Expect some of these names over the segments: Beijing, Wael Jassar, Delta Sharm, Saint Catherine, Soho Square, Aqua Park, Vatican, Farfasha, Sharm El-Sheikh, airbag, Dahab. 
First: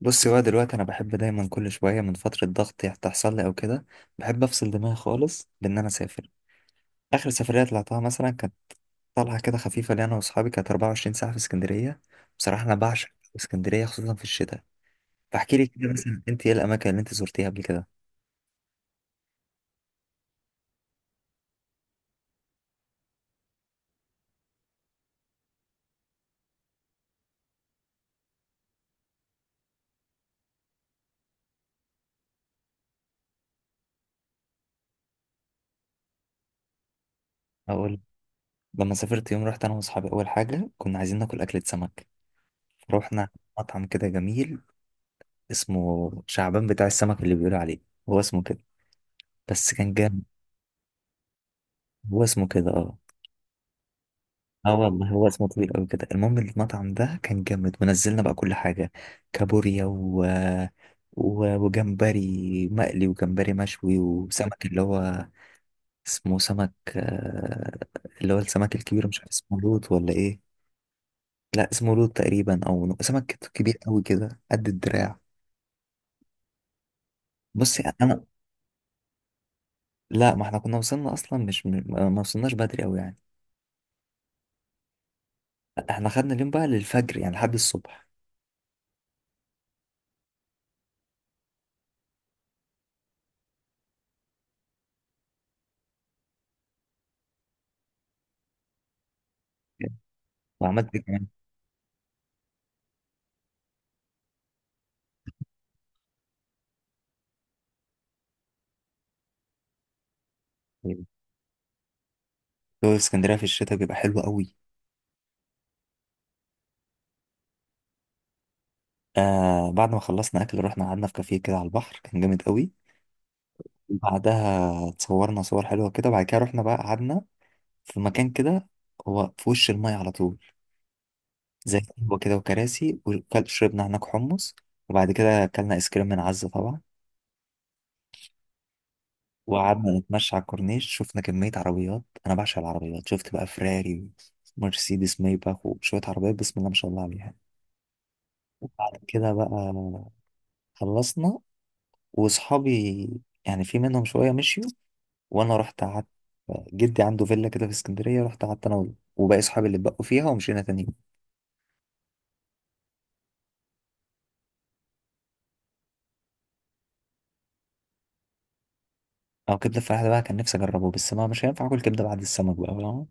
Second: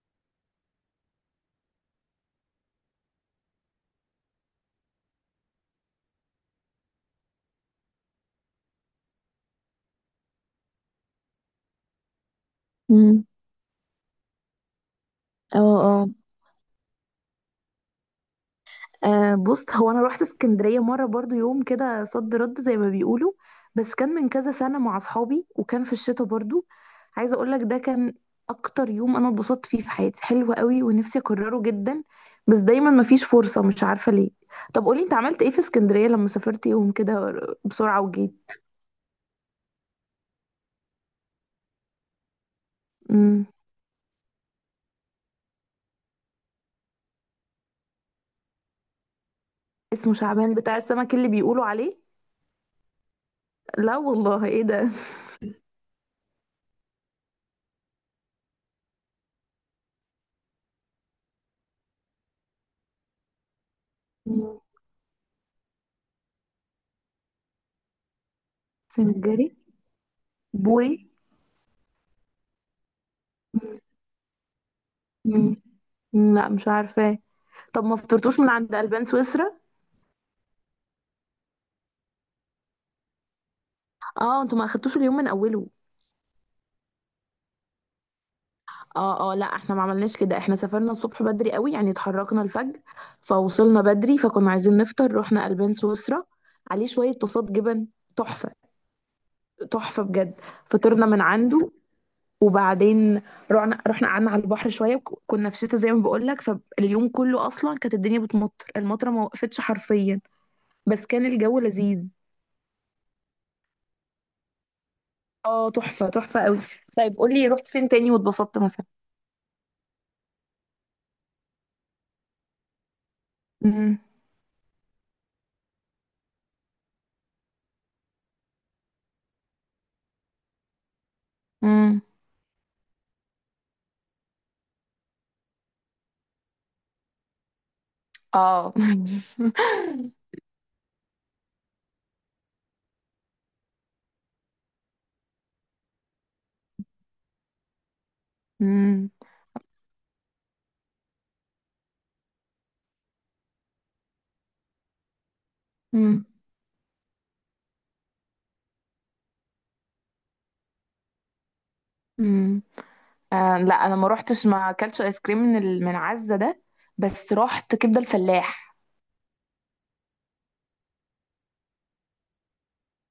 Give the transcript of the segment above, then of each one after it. بصي بقى دلوقتي، انا بحب دايما كل شويه من فتره ضغط تحصل لي او كده. بحب افصل دماغي خالص بان انا اسافر. اخر سفريه طلعتها مثلا كانت طلعه كده خفيفه لي انا واصحابي، كانت 24 ساعه في اسكندريه. بصراحه انا بعشق امم. اسكندريه خصوصا في الشتاء. فاحكي اه، لي كده اه. مثلا انت ايه الاماكن اللي انت زرتيها قبل كده؟ آه، بص، هو انا رحت اسكندريه مره برضو يوم كده صد رد زي ما بيقولوا. بس كان من كذا سنه مع اصحابي، وكان في الشتاء برضو. عايزه اقول لك ده كان اكتر يوم انا اتبسطت فيه في حياتي. حلو قوي، ونفسي اكرره جدا. بس دايما مفيش فرصه، مش عارفه ليه. طب قولي، انت عملت ايه في اسكندريه لما سافرت يوم كده اقول، بسرعه وجيت؟ لما سافرت يوم رحت انا واصحابي اول حاجه كنا عايزين ناكل اكله سمك، فروحنا امم. مطعم كده جميل اسمه شعبان بتاع السمك اللي بيقولوا عليه، هو اسمه كده، بس كان اسمه جامد. شعبان بتاع السمك اللي بيقولوا عليه؟ هو اسمه كده اه. لا والله، ايه اه ده؟ والله هو اسمه طويل قوي كده، المهم المطعم ده كان جامد ونزلنا بقى كل حاجة، كابوريا وجمبري مقلي وجمبري مشوي مم. وسمك اللي هو اسمه سمك، اللي هو السمك الكبير، مش عارف سنجري؟ اسمه لوت ولا ايه. بوري؟ لا اسمه لوت تقريبا، او سمك كبير قوي كده قد الدراع. مم. لا، مش عارفه. بصي طب ما انا، فطرتوش من عند البان سويسرا؟ لا ما احنا كنا وصلنا اصلا، مش ما وصلناش بدري قوي يعني. اه، انتوا ما اخدتوش اليوم من اوله؟ احنا خدنا اليوم بقى للفجر يعني لحد الصبح. اه، اه. لا احنا ما عملناش كده، احنا سافرنا الصبح بدري قوي، يعني اتحركنا الفجر. فوصلنا بدري، فكنا عايزين نفطر، رحنا البان سويسرا عليه شويه طاسات جبن تحفه. تحفه بجد. وعملت إيه فطرنا من كمان؟ عنده وبعدين. رحنا قعدنا على البحر شويه، كنا في شتا زي ما بقول لك. فاليوم كله اصلا كانت الدنيا بتمطر، المطره ما وقفتش حرفيا. بس كان الجو لذيذ. جو اسكندريه في الشتاء بيبقى حلو قوي. اه، تحفه تحفه قوي. طيب قولي، رحت فين تاني واتبسطت مثلا؟ آه، بعد ما خلصنا اكل رحنا قعدنا في كافيه كده على البحر، كان جامد قوي. مم. بعدها اتصورنا صور حلوه كده، بعد كده رحنا بقى قعدنا في مكان كده، هو في وش المايه على طول، زي امم. قهوه كده وكراسي، وشربنا هناك حمص، وبعد كده اكلنا ايس كريم من عزه طبعا. اه. وقعدنا نتمشى على الكورنيش، شفنا كميه عربيات، انا بعشق العربيات، شفت بقى فراري ومرسيدس مايباخ وشويه عربيات بسم الله ما شاء الله عليها. وبعد امم. كده بقى خلصنا، واصحابي يعني في منهم شويه مشيوا، وانا رحت قعدت. امم. جدي عنده فيلا كده في اسكندريه، رحت قعدت انا وباقي صحابي اللي اتبقوا فيها، ومشينا تاني يوم. امم. آه لا، انا ما روحتش، ما اكلتش ايس كريم من من عزة ده. بس رحت كبده الفلاح. او كبده الفلاحه ده بقى كان نفسي اجربه، بس ما مش هينفع اكل كبده بعد السمك بقى، فاهم؟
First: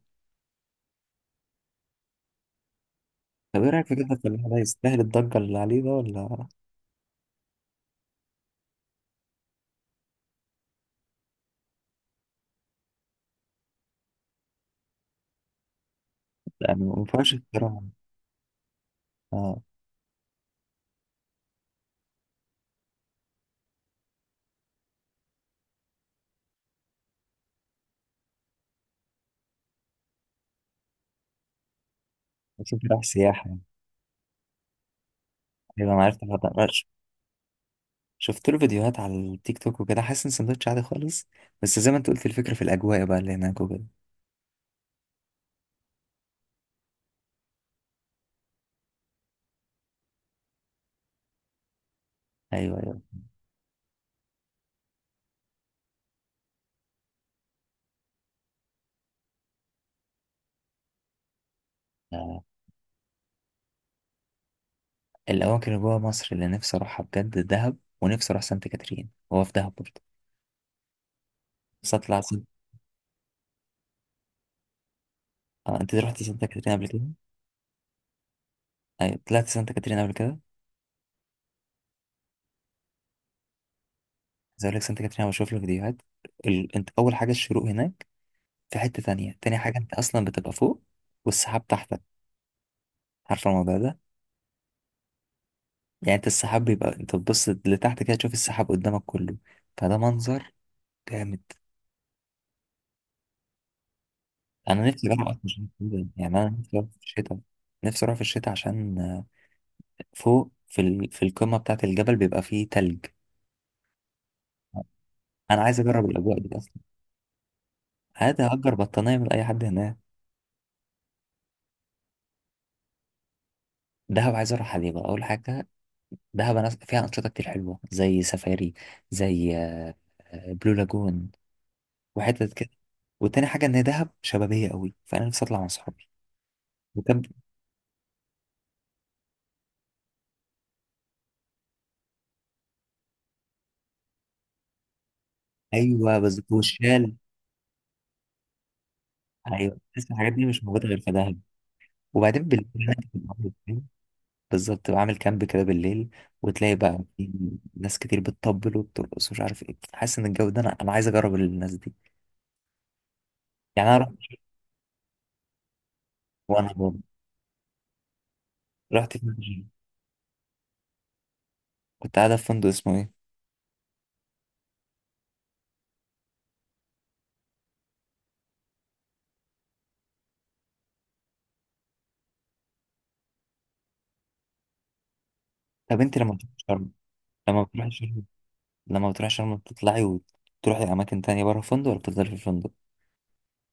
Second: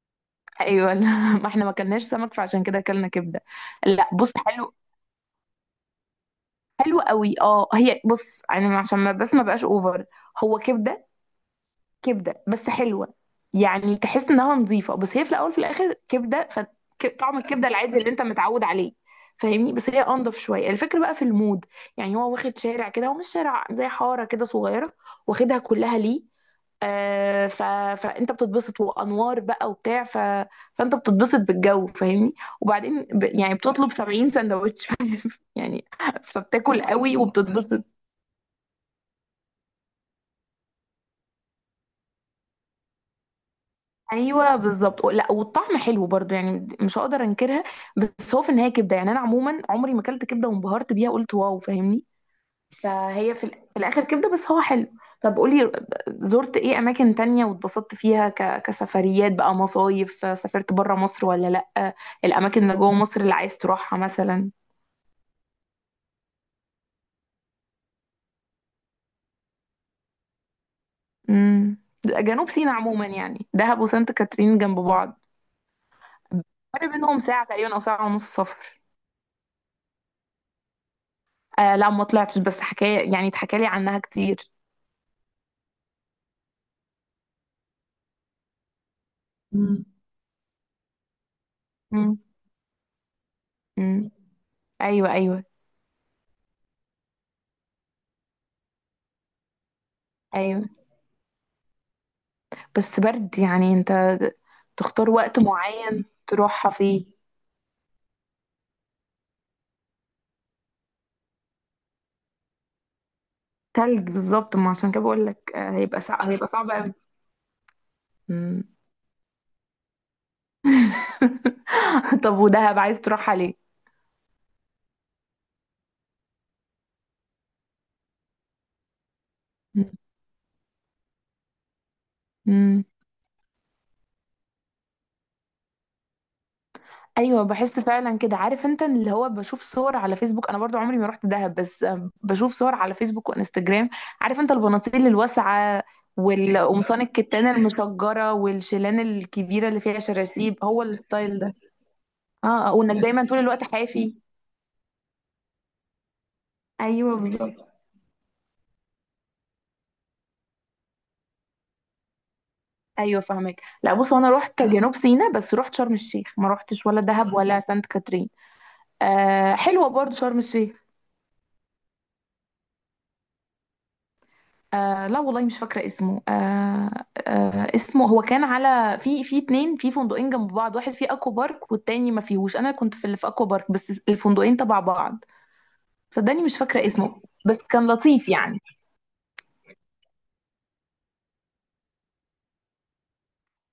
ايوه، لا. ما احنا ما اكلناش سمك، فعشان كده اكلنا كبده. طب ايه رايك في لا كبده بص، الفلاحه ده، حلو. يستاهل الضجه اللي عليه ده ولا؟ حلو قوي. اه، هي بص يعني عشان ما بس ما بقاش اوفر. هو كبده. كبده بس حلوه. يعني تحس انها نظيفه، بس هي في الاول في الاخر كبده. يعني ما ينفعش طعم الكبده اختراع؟ العادي اللي انت متعود عليه. اه، فاهمني. بس هي انضف شويه، الفكره بقى في المود. يعني هو واخد شارع كده، هو مش شارع زي حاره كده صغيره. واخدها كلها ليه. آه فانت بتتبسط، وانوار بقى وبتاع فانت بتتبسط بالجو، فاهمني. بس انت رايح وبعدين سياحه يعني يعني. بتطلب 70 سندوتش. يعني. ايوه انا عرفت الوضع ده. فبتاكل قوي وبتتبسط. شفت له فيديوهات على التيك توك وكده، حاسس ان سندوتش عادي خالص، بس زي ما انت قلت الفكره في الاجواء بقى اللي هناك وكده. ايوه بالظبط. لا، والطعم حلو برضو، يعني مش هقدر انكرها. بس هو في النهايه كبده، يعني انا عموما عمري ما اكلت كبده وانبهرت بيها قلت واو، فاهمني. ايوه، ايوه، فهي في الاخر كبده، بس هو حلو. طب قولي، زرت ايه اماكن تانية واتبسطت فيها، كسفريات بقى، مصايف، سافرت بره مصر ولا لا؟ آه. الاماكن اللي جوه مصر اللي عايز تروحها مثلا. الاماكن اللي جوه مصر اللي نفسي اروحها بجد دهب، ونفسي اروح سانت كاترين، هو في دهب برضه، امم. بس جنوب سيناء عموما، يعني دهب وسانت كاترين جنب بعض. آه، انت رحتي سانتا كاترين قبل فرق كده؟ بينهم ساعه تقريبا او ساعه ونص سفر. ايوه طلعت سانتا كاترين قبل كده. آه لا، ما طلعتش، بس حكاية يعني اتحكى لي عنها كتير. زي اقول لك سانتا كاترين، أنا بشوف له فيديوهات، انت اول حاجه الشروق هناك في حته تانية، تاني حاجه مم. انت اصلا بتبقى فوق والسحاب تحتك، مم. عارفه الموضوع ده؟ مم. ايوه، ايوه. يعني انت السحاب بيبقى، انت تبص لتحت كده تشوف السحاب قدامك كله، فده منظر ايوه، جامد. بس برد يعني انت. انا نفسي تختار اروح وقت اصلا عشان معين كده. يعني انا تروحها نفسي اروح في فيه. الشتاء. نفسي اروح في الشتاء عشان فوق في في القمه بتاعه الجبل بيبقى فيه تلج. تلج بالظبط، ما عشان كده بقول لك، انا آه، عايز هيبقى اجرب صعب، الاجواء هيبقى دي صعب اصلا، قوي. عادي مم. هأجر بطانيه من اي حد هناك. طب ودهب عايز تروحها ليه؟ دهب عايز اروحها ليه بقى؟ اول حاجه دهب أنا فيها انشطه كتير حلوه، زي سفاري، زي بلو لاجون وحتت كده. مم. وتاني حاجه ان دهب شبابيه قوي، فانا نفسي اطلع مع صحابي. وكم. ايوه، بحس فعلا كده، عارف انت، اللي هو بشوف صور على فيسبوك، انا برضو عمري ما رحت دهب، بس بشوف صور على فيسبوك وانستجرام. عارف انت البناطيل الواسعه ايوه بس والقمصان وشال. الكتان المشجره والشيلان الكبيره ايوه اللي فيها بس الحاجات دي شراشيب، مش هو موجوده غير في دهب، الستايل ده. وبعدين اه، بالليل آه، هناك وانك دايما بتبقى طول عامل الوقت إزاي؟ حافي. بالظبط تبقى عامل كامب كده بالليل، وتلاقي بقى ايوه في بالظبط. ناس كتير بتطبل وبترقص ومش عارف ايه، حاسس ان الجو ده، انا عايز اجرب الناس دي. ايوه فاهمك. يعني لا انا رحت، بص، هو انا رحت جنوب سيناء، بس رحت شرم الشيخ، ما وانا رحتش برضه ولا دهب ولا سانت كاترين. رحت آه، فين؟ حلوه برضو شرم الشيخ. كنت قاعده في فندق اسمه ايه؟ آه لا والله مش فاكرة اسمه، آه. آه، اسمه هو كان على في اتنين، في فندقين جنب بعض، واحد فيه اكوا بارك والتاني ما فيهوش، انا كنت في اللي في اكوا بارك، بس الفندقين تبع بعض. طب انت لما صدقني بتروحي مش فاكرة شرم اسمه، لما بس كان بتروحي شرم لطيف يعني. لما بتروحي شرم بتطلعي وتروحي اماكن تانية بره الفندق ولا بتفضلي في الفندق؟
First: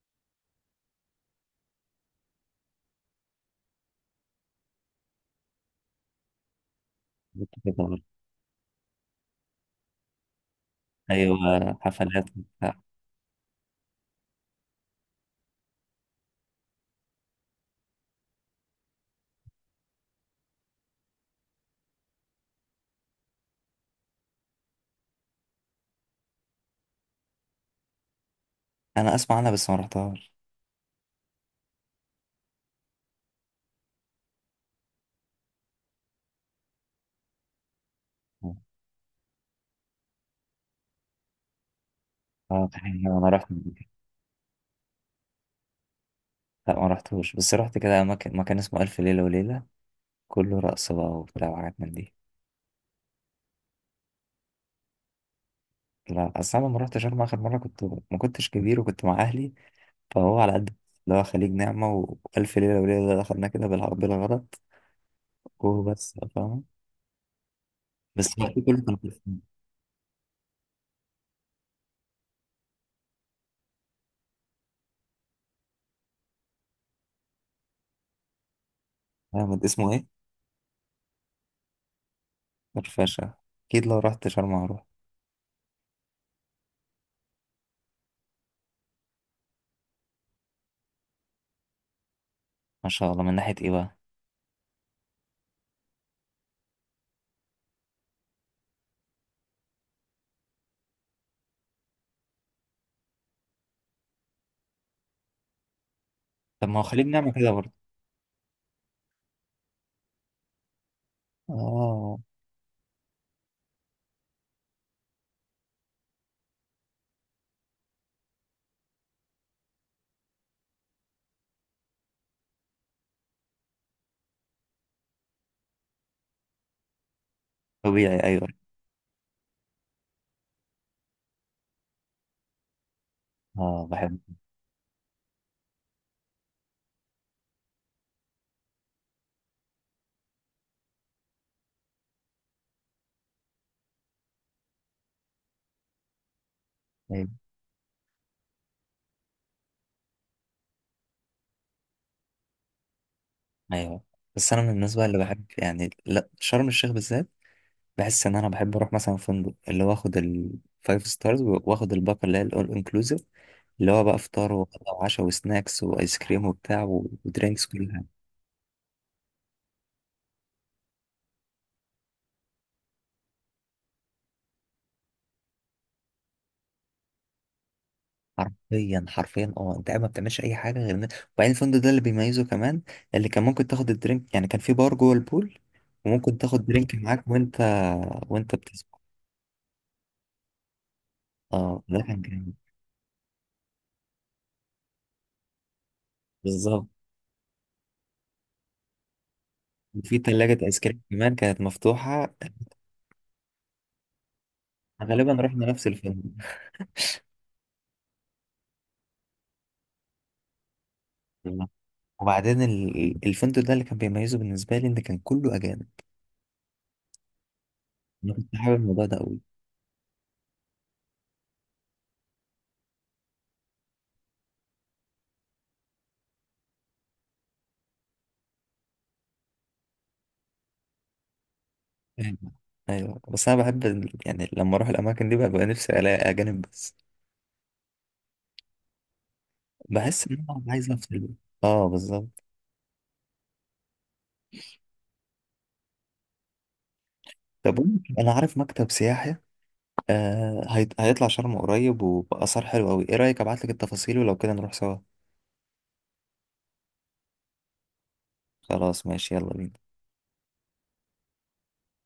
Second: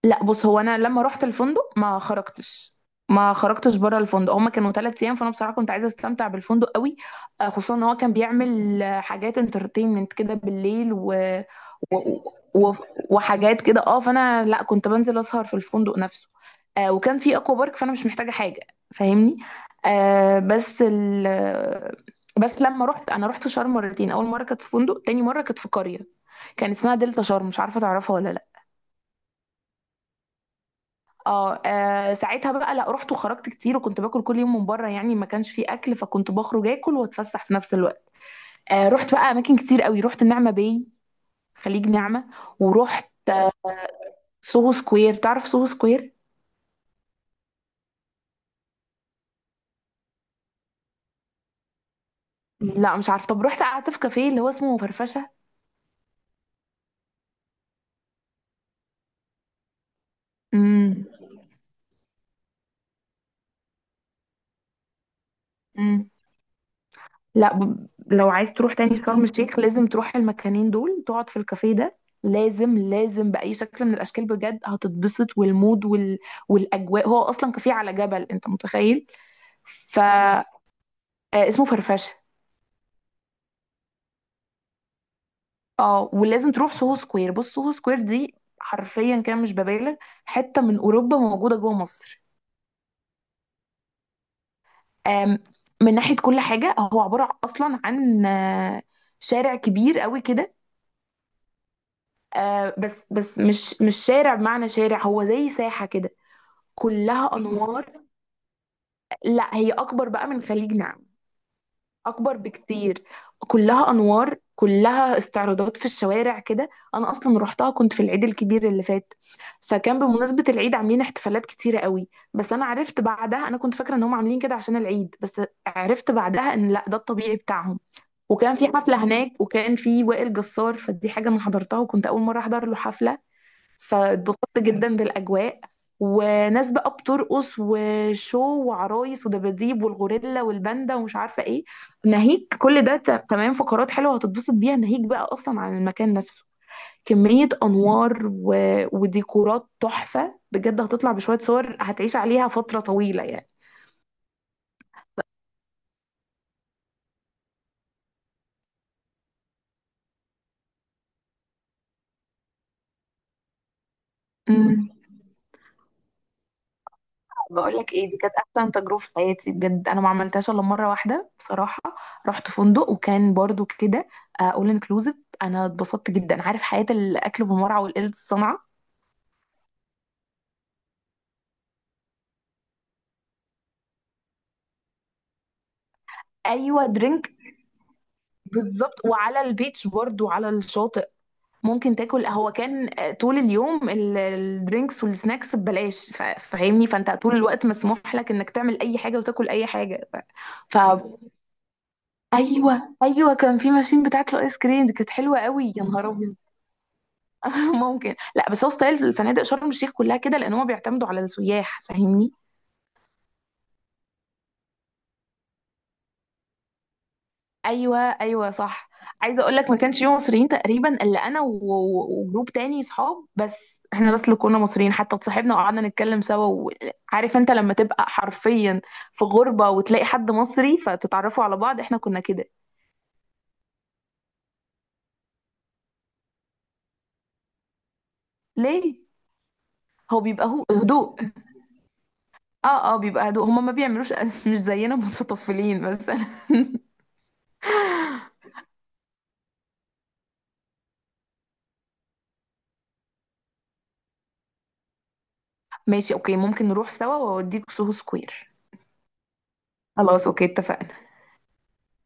لا بص، هو انا لما رحت الفندق ما خرجتش. ما خرجتش بره الفندق، هما كانوا 3 ايام، فانا بصراحه كنت عايزه استمتع بالفندق قوي. آه، بتفضلي خصوصا ان هو بره. كان بيعمل حاجات انترتينمنت كده بالليل ايوه و... حفلات و... وبتاع. وحاجات كده اه، فانا لا كنت بنزل اسهر في الفندق نفسه. آه وكان في اكوا بارك فانا مش محتاجه حاجه. فاهمني. آه، بس بس لما رحت، انا رحت شرم مرتين، اول مره كانت في فندق، تاني مره كانت في قريه. كان اسمها دلتا شرم، مش عارفه تعرفها ولا لا. انا اسمع عنها بس ما رحتهاش. اه، آه، ساعتها بقى، لا، رحت وخرجت كتير، وكنت باكل كل يوم من بره، يعني ما كانش فيه اكل، فكنت بخرج اكل واتفسح في نفس الوقت. آه، رحت بقى اماكن كتير قوي، رحت النعمه باي. خليج نعمه. اه تحية، ورحت انا رحت قبل كده. سوهو سكوير، تعرف سوهو سكوير؟ لا ما رحتوش، بس رحت كده مكان اسمه الف ليله وليله، كله رقص بقى وبتاع وحاجات من دي. لا مش عارفه. طب رحت قعدت في كافيه اللي هو اسمه فرفشه. لا اصل انا لما رحت شرم اخر مره كنت ما كنتش كبير وكنت مع اهلي، فهو على قد امم. اللي هو خليج نعمه والف ليله وليله ده دخلنا كده بالغلط امم. وبس، فاهم. لا، لو بس هو عايز في تروح كله كان تاني شرم الشيخ، لازم تروح المكانين دول، تقعد في الكافيه ده. لازم، لازم بأي شكل من الأشكال، بجد هتتبسط، والمود والأجواء. هو أصلا كافيه على جبل، أنت متخيل؟ جامد، اسمه ف ايه؟ آه، اسمه فرفشه. الفاشا. اكيد لو رحت شرم هروح. اه، ولازم تروح سوهو سكوير. بص سوهو سكوير دي حرفيا كده مش ببالغ، حته من اوروبا موجوده جوه مصر. ما شاء الله، من ناحية ايه بقى؟ آم، من ناحيه كل حاجه، هو عباره اصلا عن شارع كبير قوي كده. بس مش شارع بمعنى شارع، هو زي ساحه كده. طب ما هو خليج نعمة كلها كده برضه. انوار. لا، هي اكبر بقى من خليجنا. اه. اكبر بكتير. كلها انوار، كلها استعراضات في الشوارع كده. انا اصلا روحتها كنت في العيد الكبير اللي فات. فكان بمناسبة العيد عاملين احتفالات كتيرة قوي. بس انا عرفت بعدها، انا كنت فاكرة ان هم عاملين كده عشان العيد بس. عرفت بعدها ان لا، ده الطبيعي بتاعهم. طبيعي ايوه. وكان في حفلة هناك، وكان في وائل جسار، فدي حاجة انا حضرتها، وكنت اول مرة احضر له حفلة. اه بحب. فاتبسطت جدا بالاجواء. وناس بقى بترقص وشو، وعرايس ودباديب والغوريلا والباندا ومش عارفه ايه. ناهيك كل ده، تمام، فقرات حلوه هتتبسط بيها، ناهيك بقى اصلا عن المكان نفسه. ايوه، كميه انوار وديكورات تحفه بجد، هتطلع بشويه صور هتعيش عليها فتره طويله يعني. ايوه، بس انا من الناس بقى اللي بحب يعني، لا شرم الشيخ بالذات، بحس ان انا بحب اروح مثلا فندق اللي هو اخد الفايف ستارز، واخد الباقه اللي هي الاول انكلوسيف، اللي هو بقى فطار مم. وغدا وعشاء وسناكس وايس كريم وبتاع ودرينكس بقول لك كلها. ايه، دي كانت احسن تجربه في حياتي بجد، انا ما عملتهاش الا مره واحده بصراحه. رحت فندق وكان برضو كده اول انكلوزيف. انا اتبسطت جدا، عارف حياه الاكل بالمرعى والقلة الصنعه. حرفيا حرفيا اه، انت قاعد ما بتعملش اي حاجه غير ان. وبعدين الفندق ده اللي بيميزه كمان، اللي كان ممكن تاخد الدرينك يعني، كان في بار جوه البول وممكن تاخد ايوه درينك معاك درينك. وانت بتسبح. بالظبط، وعلى البيتش برضو، على الشاطئ. اه ممكن ده كان تاكل، هو جامد. كان طول اليوم الدرينكس والسناكس ببلاش، بالظبط فاهمني، فانت طول الوقت مسموح لك انك تعمل اي حاجه وتاكل اي حاجه وفي ثلاجه ف... ايس كريم كمان كانت مفتوحه. ايوه، ايوه، كان في ماشين بتاعت الايس كريم دي، كانت غالبا حلوه رحنا قوي، يا نفس نهار الفندق ابيض. ممكن. لا بس هو ستايل الفنادق شرم الشيخ كلها كده، لان هم بيعتمدوا على والله. السياح، فاهمني. وبعدين الفندق ده اللي كان بيميزه بالنسبه لي ان كان كله اجانب. ايوه، انا ايوه، كنت حابب صح. الموضوع ده قوي. عايزه اقول لك، ما كانش فيه مصريين تقريبا الا انا وجروب تاني صحاب بس. احنا بس اللي كنا مصريين، حتى اتصاحبنا وقعدنا نتكلم سوا. وعارف انت لما تبقى حرفيا في غربه وتلاقي حد مصري فتتعرفوا على بعض، احنا كنا كده. ايوه، ايوه، بس انا بحب يعني لما اروح الاماكن دي بقى، نفسي الاقي اجانب بس. ليه؟ هو بحس ان بيبقى، انا هو عايز هدوء. افصل بقى. اه بالظبط. اه، اه، بيبقى هدوء، هما ما بيعملوش. مش زينا متطفلين مثلا. طب انا عارف مكتب سياحي، آه، هيطلع شرم قريب وبأسعار حلوة قوي، ايه رأيك ابعت لك التفاصيل ولو كده نروح سوا؟ ماشي، اوكي، ممكن نروح سوا واوديك سوهو سكوير. خلاص ماشي يلا بينا. خلاص، اوكي، اتفقنا.